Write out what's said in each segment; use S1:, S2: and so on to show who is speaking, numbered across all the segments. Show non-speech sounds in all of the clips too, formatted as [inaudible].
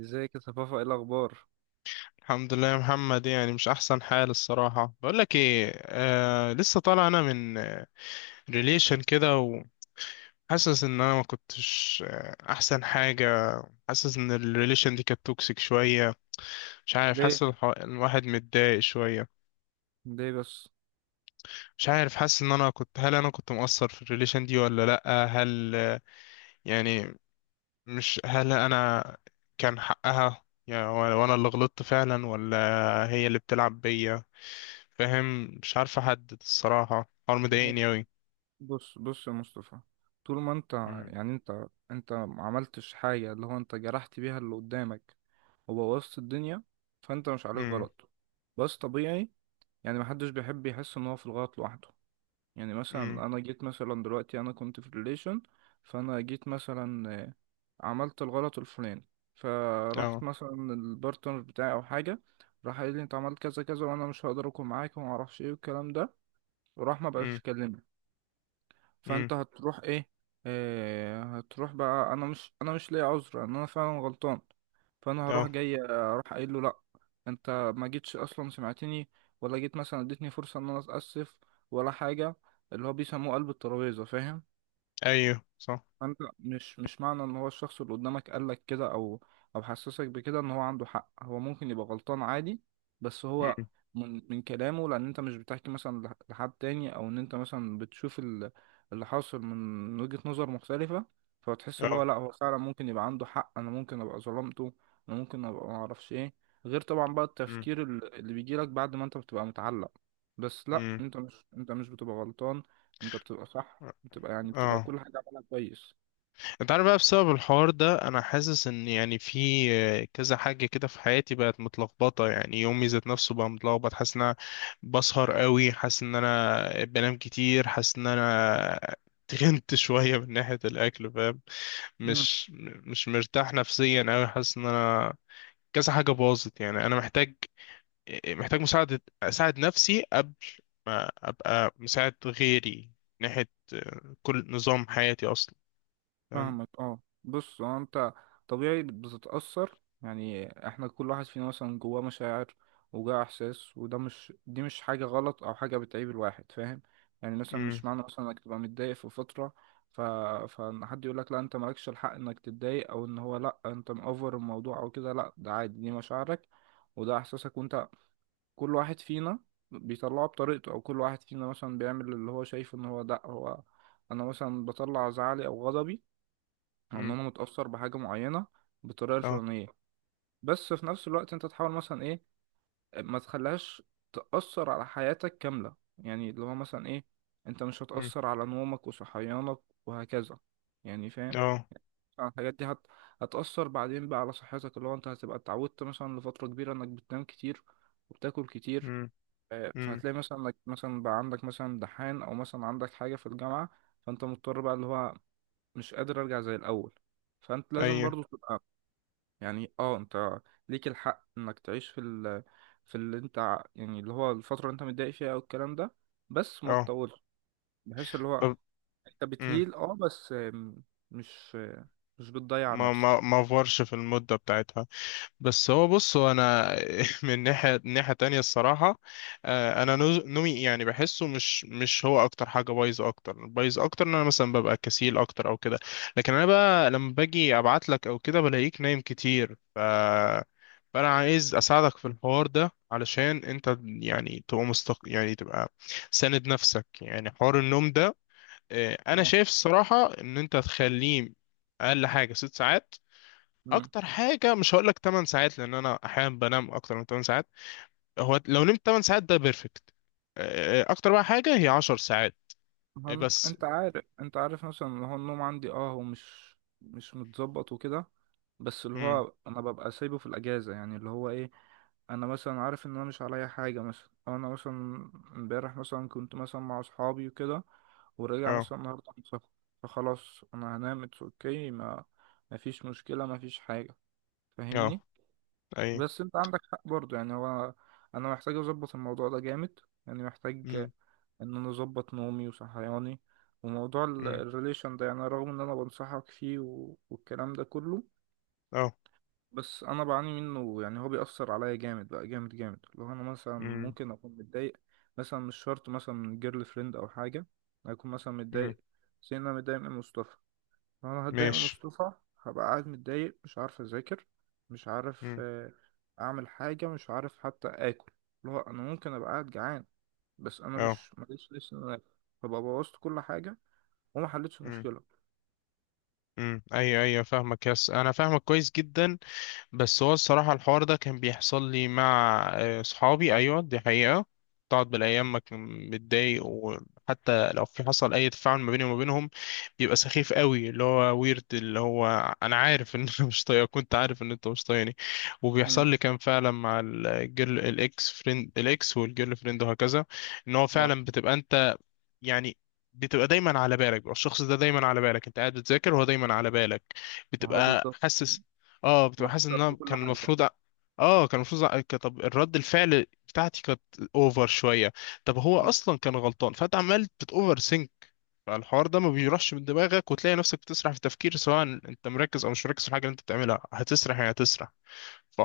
S1: ازيك يا صفافة، ايه الأخبار؟
S2: الحمد لله يا محمد. يعني مش احسن حال الصراحه. بقول لك ايه، لسه طالع انا من ريليشن كده. وحاسس ان انا ما كنتش احسن حاجه. حاسس ان الريليشن دي كانت توكسيك شويه. مش عارف،
S1: ليه؟
S2: حاسس الواحد متضايق شويه.
S1: ليه بس؟
S2: مش عارف، حاسس ان انا كنت، هل انا كنت مقصر في الريليشن دي ولا لا؟ هل يعني، مش هل انا كان حقها يعني وانا اللي غلطت فعلا، ولا هي اللي بتلعب بيا؟ فاهم؟ مش عارف احدد الصراحة، الحوار مضايقني اوي.
S1: بص بص يا مصطفى، طول ما انت
S2: امم.
S1: يعني انت ما عملتش حاجة اللي هو انت جرحت بيها اللي قدامك وبوظت الدنيا، فانت مش عليك
S2: امم.
S1: غلط. بس طبيعي، يعني محدش بيحب يحس ان هو في الغلط لوحده. يعني
S2: امم.
S1: مثلا انا جيت مثلا دلوقتي انا كنت في ريليشن، فانا جيت مثلا عملت الغلط الفلاني، فراحت
S2: اه.
S1: مثلا البارتنر بتاعي او حاجه، راح قال لي انت عملت كذا كذا وانا مش هقدر اكون معاك وما اعرفش ايه والكلام ده، وراح ما بقاش
S2: امم.
S1: يكلمني.
S2: امم.
S1: فانت هتروح ايه؟ هتروح بقى انا مش، انا مش ليا عذر ان انا فعلا غلطان. فانا هروح
S2: اه.
S1: جاي اروح قايل له لا، انت ما جيتش اصلا سمعتني، ولا جيت مثلا اديتني فرصه ان انا اتاسف، ولا حاجه. اللي هو بيسموه قلب الترابيزه، فاهم؟
S2: ايوه، صح.
S1: فانت مش معنى ان هو الشخص اللي قدامك قالك كده او او حسسك بكده ان هو عنده حق، هو ممكن يبقى غلطان عادي. بس هو
S2: امم.
S1: من كلامه، لان انت مش بتحكي مثلا لحد تاني، او ان انت مثلا بتشوف اللي حاصل من وجهة نظر مختلفة، فتحس اللي هو
S2: اه.
S1: لا هو فعلا ممكن يبقى عنده حق، انا ممكن ابقى ظلمته، انا ممكن ابقى معرفش ايه، غير طبعا بقى
S2: امم.
S1: التفكير اللي بيجيلك بعد ما انت بتبقى متعلق. بس لا،
S2: امم.
S1: انت مش، انت مش بتبقى غلطان، انت بتبقى صح، بتبقى يعني بتبقى
S2: اه.
S1: كل حاجة عملها كويس.
S2: انت عارف بقى، بسبب الحوار ده انا حاسس ان يعني في كذا حاجه كده في حياتي بقت متلخبطه. يعني يومي ذات نفسه بقى متلخبط. حاسس ان انا بسهر قوي، حاسس ان انا بنام كتير، حاسس ان انا تخنت [laughs] شويه من ناحيه الاكل، فاهم؟
S1: مم.
S2: مش مش مرتاح نفسيا قوي. حاسس ان انا كذا حاجه باظت، يعني انا محتاج مساعده. اساعد نفسي قبل ما ابقى مساعد غيري. من ناحيه كل نظام حياتي اصلا، فاهم؟
S1: فاهمك. اه بص، هو انت طبيعي بتتأثر، يعني احنا كل واحد فينا مثلا جواه مشاعر وجواه احساس، وده مش، دي مش حاجة غلط او حاجة بتعيب الواحد، فاهم؟ يعني مثلا مش
S2: مم.
S1: معنى مثلا انك تبقى متضايق في فترة ف... فان حد يقول لك لا انت مالكش الحق انك تتضايق، او ان هو لا انت مأفر الموضوع او كده، لا ده عادي، دي مشاعرك وده احساسك، وانت كل واحد فينا بيطلعه بطريقته، او كل واحد فينا مثلا بيعمل اللي هو شايف ان هو ده هو. انا مثلا بطلع زعلي او غضبي، او ان انا متأثر بحاجة معينة بالطريقة
S2: اه.
S1: الفلانية. بس في نفس الوقت انت تحاول مثلا ايه، ما تخليهاش تأثر على حياتك كاملة، يعني اللي هو مثلا ايه، انت مش
S2: مم.
S1: هتأثر على نومك وصحيانك، وهكذا، يعني فاهم؟
S2: اه.
S1: طبعاً الحاجات دي هتأثر بعدين بقى على صحتك، اللي هو انت هتبقى اتعودت مثلا لفترة كبيرة انك بتنام كتير وبتاكل كتير.
S2: مم. مم.
S1: فهتلاقي مثلا انك مثلا بقى عندك مثلا دحان، او مثلا عندك حاجه في الجامعه، فانت مضطر بقى اللي هو مش قادر ارجع زي الاول، فانت لازم
S2: ايوه.
S1: برضو تبقى يعني اه، انت ليك الحق انك تعيش في ال، في اللي انت يعني اللي هو الفتره اللي انت متضايق فيها او الكلام ده، بس ما
S2: اه.
S1: تطولش، بحيث اللي هو
S2: طب.
S1: انت
S2: مم.
S1: بتهيل اه بس مش مش بتضيع
S2: ما ما
S1: نفسك.
S2: ما فورش في المدة بتاعتها. بس هو، بص، هو انا [laughs] من ناحية تانية الصراحة، انا نومي يعني بحسه مش هو اكتر حاجة بايظة. اكتر بايظ اكتر ان انا مثلا ببقى كسيل اكتر او كده. لكن انا بقى لما باجي ابعت لك او كده بلاقيك نايم كتير، فانا عايز اساعدك في الحوار ده علشان انت يعني تبقى يعني تبقى ساند نفسك. يعني حوار النوم ده، انا
S1: اه
S2: شايف الصراحه ان انت تخليه اقل حاجه ست ساعات.
S1: مم.
S2: اكتر حاجه مش هقول لك 8 ساعات لان انا احيانا بنام اكتر من 8 ساعات. هو لو نمت 8 ساعات ده بيرفكت. اكتر بقى حاجه هي 10 ساعات.
S1: ما هو
S2: بس.
S1: انت عارف، انت عارف مثلا اللي هو النوم عندي اه، هو مش متظبط وكده، بس اللي
S2: امم.
S1: هو انا ببقى سايبه في الاجازه، يعني اللي هو ايه، انا مثلا عارف ان انا مش عليا حاجه مثلا، او انا مثلا امبارح مثلا كنت مثلا مع اصحابي وكده، وراجع
S2: اه.
S1: مثلا النهارده من سفر، فخلاص انا هنام اتس اوكي، ما، ما فيش مشكله، ما فيش حاجه،
S2: اه.
S1: فاهمني.
S2: اي.
S1: بس انت عندك حق برضه، يعني هو انا محتاج اظبط الموضوع ده جامد، يعني محتاج
S2: امم.
S1: ان انا اظبط نومي وصحياني. وموضوع
S2: امم.
S1: الريليشن ده، يعني رغم ان انا بنصحك فيه والكلام ده كله،
S2: اه.
S1: بس انا بعاني منه، يعني هو بيأثر عليا جامد بقى جامد جامد. لو انا مثلا
S2: امم.
S1: ممكن اكون متضايق، مثلا مش شرط مثلا من جيرل فريند او حاجه، اكون مثلا
S2: امم.
S1: متضايق زي إن انا متضايق من مصطفى، فانا هتضايق من
S2: ماشي.
S1: مصطفى، هبقى قاعد متضايق مش عارف اذاكر، مش عارف
S2: امم.
S1: اعمل حاجه، مش عارف حتى اكل، اللي هو انا ممكن ابقى قاعد جعان بس انا
S2: اه.
S1: مش ماليش لسه إن أنا آكل. فبقى بوظت كل حاجه وما حلتش
S2: امم.
S1: المشكله.
S2: امم. ايوه، ايوه، فاهمك. يس انا فاهمك كويس جدا. بس هو الصراحة الحوار ده كان بيحصل لي مع صحابي، أيوة دي حقيقة. تقعد بالأيام ما كان متضايق، وحتى لو في حصل أي تفاعل ما بيني وما بينهم بيبقى سخيف قوي. اللي هو ويرد اللي هو أنا عارف إن أنا [laughs] مش طايقك، كنت عارف إن أنت مش طايقني.
S1: مم.
S2: وبيحصل لي كان فعلا مع الجيرل، الإكس فريند، الإكس والجيرل فريند وهكذا. إن هو
S1: اه
S2: فعلا بتبقى أنت، يعني، بتبقى دايما على بالك. بيبقى الشخص ده دايما على بالك. انت قاعد بتذاكر وهو دايما على بالك.
S1: ما هو
S2: بتبقى
S1: بالظبط،
S2: حاسس، اه بتبقى حاسس
S1: مؤثر
S2: ان
S1: في
S2: انا
S1: كل
S2: كان
S1: حاجه.
S2: المفروض اه كان المفروض طب الرد الفعل بتاعتي كانت اوفر شويه. طب هو
S1: مم.
S2: اصلا كان غلطان، فانت عمال بتوفر سينك. فالحوار ده ما بيروحش من دماغك، وتلاقي نفسك بتسرح في التفكير، سواء انت مركز او مش مركز في الحاجه اللي انت بتعملها هتسرح، يعني هتسرح.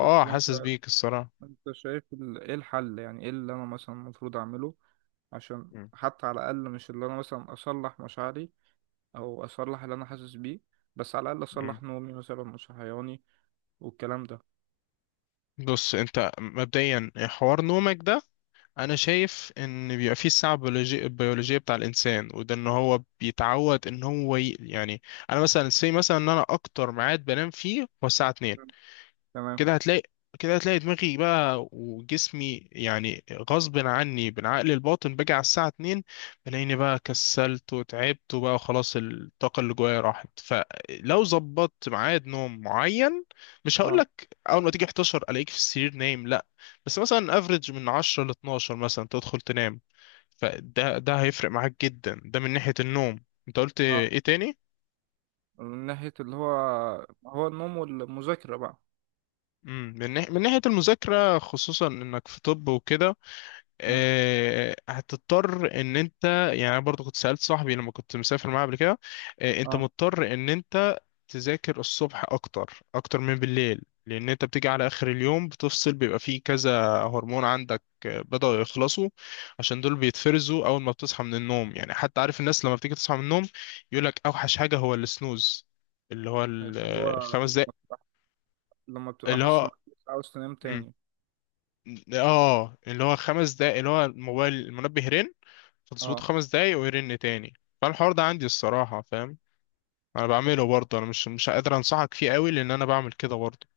S1: طب وانت،
S2: حاسس بيك الصراحه.
S1: انت شايف ايه الحل؟ يعني ايه اللي انا مثلا المفروض اعمله، عشان
S2: مم.
S1: حتى على الاقل مش اللي انا مثلا اصلح مشاعري او اصلح اللي انا حاسس بيه، بس على الاقل
S2: مم.
S1: اصلح نومي مثلا مش صحياني والكلام ده.
S2: بص، انت مبدئيا حوار نومك ده انا شايف ان بيبقى فيه الساعه البيولوجيه بتاع الانسان، وده ان هو بيتعود ان هو يعني انا مثلا سي مثلا ان انا اكتر ميعاد بنام فيه هو الساعه 2.
S1: تمام تمام.
S2: كده هتلاقي كده هتلاقي دماغي بقى وجسمي، يعني غصب عني بالعقل الباطن باجي على الساعة 2 بلاقيني بقى كسلت وتعبت، وبقى خلاص الطاقة اللي جوايا راحت. فلو ظبطت ميعاد نوم معين، مش
S1: اه
S2: هقولك أول ما تيجي 11 ألاقيك في السرير نايم، لأ، بس مثلا افريج من 10 ل 12 مثلا تدخل تنام. فده هيفرق معاك جدا. ده من ناحية النوم، انت قلت
S1: اه،
S2: ايه تاني؟
S1: من ناحية اللي هو هو النوم والمذاكرة بقى.
S2: من ناحية المذاكرة خصوصا انك في طب وكده،
S1: مم.
S2: هتضطر ان انت، يعني انا برضو كنت سألت صاحبي لما كنت مسافر معاه قبل كده، انت
S1: اه
S2: مضطر ان انت تذاكر الصبح اكتر اكتر من بالليل، لان انت بتيجي على اخر اليوم بتفصل. بيبقى فيه كذا هرمون عندك بدأوا يخلصوا، عشان دول بيتفرزوا اول ما بتصحى من النوم. يعني حتى عارف الناس لما بتيجي تصحى من النوم يقول لك اوحش حاجة هو السنوز، اللي هو
S1: اللي هو
S2: الخمس دقايق.
S1: لما بتبقى
S2: اللي
S1: حاسس
S2: هو
S1: انك مش عاوز تنام
S2: مم.
S1: تاني.
S2: اه، اللي هو خمس دقايق، اللي هو الموبايل المنبه رن فتظبطه
S1: اه
S2: خمس دقايق ويرن تاني. فالحوار ده عندي الصراحة، فاهم، انا بعمله برضه. انا مش قادر انصحك فيه قوي لان انا بعمل كده برضه.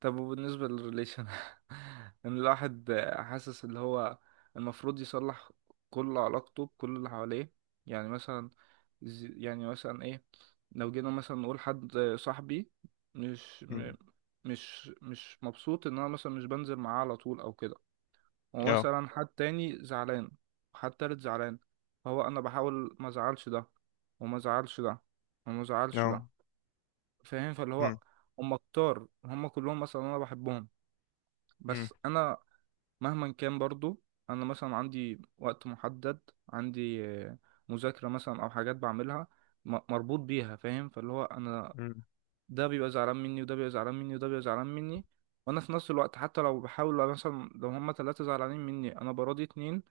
S1: طب وبالنسبة للريليشن [laughs] ان الواحد حاسس اللي هو المفروض يصلح كل علاقته بكل اللي حواليه، يعني مثلا يعني مثلا ايه، لو جينا مثلا نقول حد صاحبي مش م-
S2: مم.
S1: مش مبسوط ان انا مثلا مش بنزل معاه على طول او كده،
S2: اه.
S1: ومثلا حد تاني زعلان وحد تالت زعلان، فهو انا بحاول ما ازعلش ده وما ازعلش ده وما ازعلش ده،
S2: اه.
S1: فاهم؟ فاللي هو
S2: مم.
S1: هم كتار، هم كلهم مثلا انا بحبهم،
S2: مم.
S1: بس انا مهما كان برضو انا مثلا عندي وقت محدد، عندي مذاكرة مثلا او حاجات بعملها مربوط بيها، فاهم؟ فاللي هو انا
S2: مم.
S1: ده بيبقى زعلان مني وده بيبقى زعلان مني وده بيبقى زعلان مني، وانا في نفس الوقت حتى لو بحاول مثلا لو هما ثلاثة زعلانين مني انا براضي اتنين،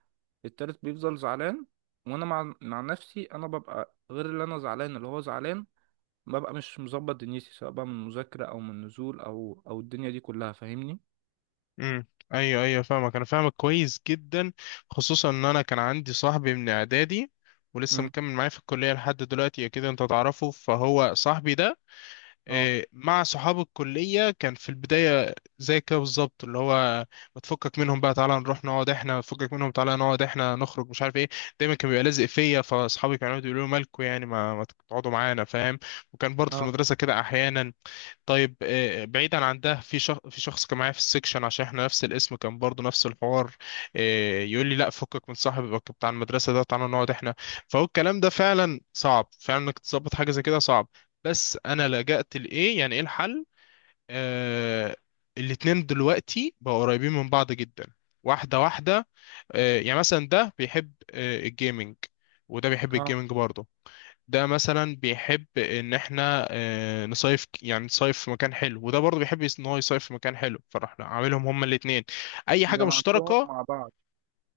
S1: التالت بيفضل زعلان، وانا مع نفسي انا ببقى غير اللي انا زعلان اللي هو زعلان، ببقى مش مظبط دنيتي سواء بقى من مذاكرة او من نزول او او الدنيا دي كلها، فاهمني.
S2: مم. ايوه، ايوه، فاهمك. انا فاهمك كويس جدا. خصوصا ان انا كان عندي صاحبي من اعدادي ولسه
S1: امم
S2: مكمل معايا في الكلية لحد دلوقتي، اكيد انت تعرفه. فهو صاحبي ده
S1: اه
S2: مع صحاب الكلية كان في البداية زي كده بالظبط، اللي هو بتفكك منهم بقى تعالى نروح نقعد احنا، بتفكك منهم تعالى نقعد احنا نخرج، مش عارف ايه. دايما كان بيبقى لازق فيا. فاصحابي كانوا يقعدوا يقولوا لي مالكوا يعني، ما تقعدوا معانا، فاهم؟ وكان برضه في
S1: اه
S2: المدرسة كده احيانا. طيب بعيدا عن ده، في شخص، كان معايا في السكشن عشان احنا نفس الاسم، كان برضو نفس الحوار. يقول لي لا فكك من صاحبك بتاع المدرسه ده، تعالى نقعد احنا. فهو الكلام ده فعلا صعب، فعلا انك تظبط حاجه زي كده صعب. بس انا لجأت لايه؟ يعني ايه الحل؟ آه الاتنين دلوقتي بقوا قريبين من بعض جدا، واحده واحده. يعني مثلا ده بيحب الجيمنج وده بيحب
S1: اه
S2: الجيمنج برضه. ده مثلا بيحب ان احنا نصيف يعني نصيف في مكان حلو، وده برضه بيحب ان هو يصيف في مكان حلو. فرحنا عاملهم هما الاثنين اي حاجه
S1: جمعتهم
S2: مشتركه.
S1: مع بعض.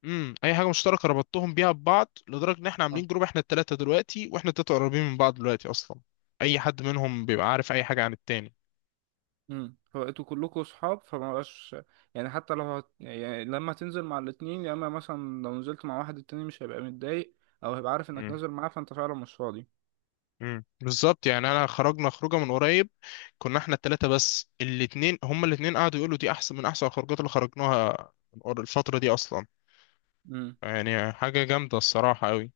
S2: امم، اي حاجه مشتركه ربطتهم بيها ببعض، لدرجه ان احنا
S1: اه
S2: عاملين جروب احنا الثلاثه دلوقتي، واحنا الثلاثه قريبين من بعض دلوقتي اصلا. اي حد منهم بيبقى عارف اي حاجه عن التاني.
S1: فبقيتوا كلكم صحاب فما بقاش، يعني حتى لو يعني لما تنزل مع الاتنين، يا اما مثلا لو نزلت مع واحد التاني مش هيبقى متضايق، او هيبقى عارف انك
S2: امم.
S1: نازل معاه فانت فعلا مش فاضي.
S2: امم، بالظبط، يعني انا خرجنا خروجه من قريب كنا احنا الثلاثه بس، الاثنين هما الاثنين قعدوا يقولوا دي احسن من احسن الخروجات اللي خرجناها الفتره دي اصلا.
S1: امم
S2: يعني حاجة جامدة الصراحة أوي.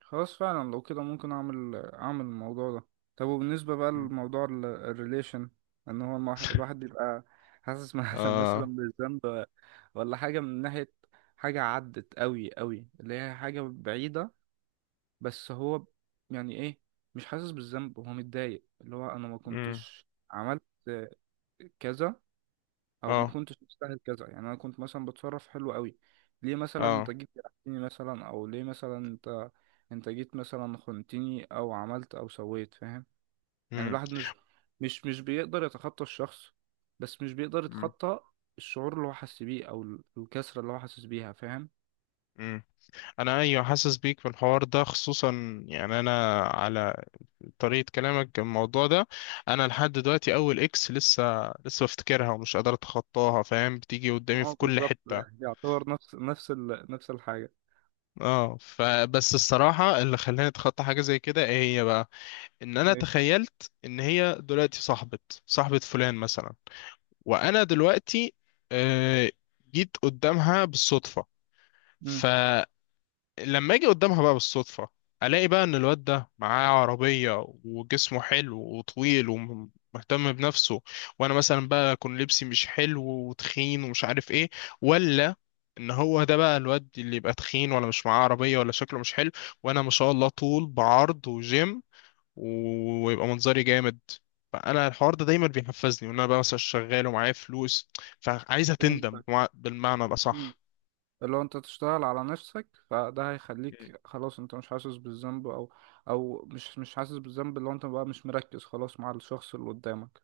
S1: خلاص فعلا لو كده ممكن اعمل، اعمل الموضوع ده. طب وبالنسبة بقى
S2: مم.
S1: لموضوع الريليشن، ان هو الواحد بيبقى حاسس [laughs] مثلا
S2: آه.
S1: بالذنب ولا حاجة من ناحية حاجة عدت قوي قوي اللي هي حاجة بعيدة، بس هو يعني ايه، مش حاسس بالذنب، هو متضايق اللي هو انا ما
S2: مم.
S1: كنتش عملت كذا، او ما
S2: آه.
S1: كنتش مستاهل كذا، يعني انا كنت مثلا بتصرف حلو قوي، ليه مثلا انت
S2: آه.
S1: جيت جرحتني مثلا، او ليه مثلا انت جيت مثلا خنتني او عملت او سويت، فاهم؟ يعني
S2: مم.
S1: الواحد مش، مش بيقدر يتخطى الشخص، بس مش بيقدر
S2: مم.
S1: يتخطى الشعور اللي هو حاسس بيه او الكسرة اللي هو حاسس بيها، فاهم؟
S2: مم. أنا، أيوة، حاسس بيك في الحوار ده، خصوصا يعني أنا على طريقة كلامك الموضوع ده. أنا لحد دلوقتي أول إكس لسه بفتكرها ومش قادر أتخطاها، فاهم؟ بتيجي
S1: ما
S2: قدامي
S1: هو
S2: في كل
S1: بالظبط،
S2: حتة.
S1: يعتبر نفس نفس الحاجة.
S2: اه، فبس الصراحة اللي خلاني اتخطى حاجة زي كده ايه هي بقى؟ ان انا تخيلت ان هي دلوقتي صاحبة، صاحبة فلان مثلا، وانا دلوقتي آه، جيت قدامها بالصدفه.
S1: ايه
S2: فلما اجي قدامها بقى بالصدفه الاقي بقى ان الواد ده معاه عربيه وجسمه حلو وطويل ومهتم بنفسه، وانا مثلا بقى اكون لبسي مش حلو وتخين ومش عارف ايه. ولا ان هو ده بقى الواد اللي يبقى تخين ولا مش معاه عربيه ولا شكله مش حلو، وانا ما شاء الله طول بعرض وجيم، ويبقى منظري جامد. فانا الحوار ده دايما بيحفزني وان انا بقى مثلا شغال ومعايا فلوس، فعايزه تندم
S1: فهمتك.
S2: بالمعنى
S1: مم.
S2: الاصح.
S1: لو انت تشتغل على نفسك فده
S2: مم.
S1: هيخليك خلاص انت مش حاسس بالذنب، او او مش حاسس بالذنب لو انت بقى مش مركز خلاص مع الشخص اللي قدامك.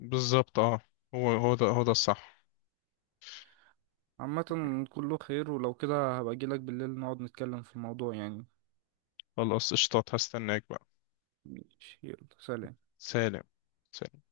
S2: بالظبط. اه، هو هو ده، هو ده الصح.
S1: عامة كله خير، ولو كده هبقى اجيلك بالليل نقعد نتكلم في الموضوع يعني.
S2: خلاص قشطات، هستناك بقى.
S1: ماشي، يلا سلام.
S2: سلام. سلام.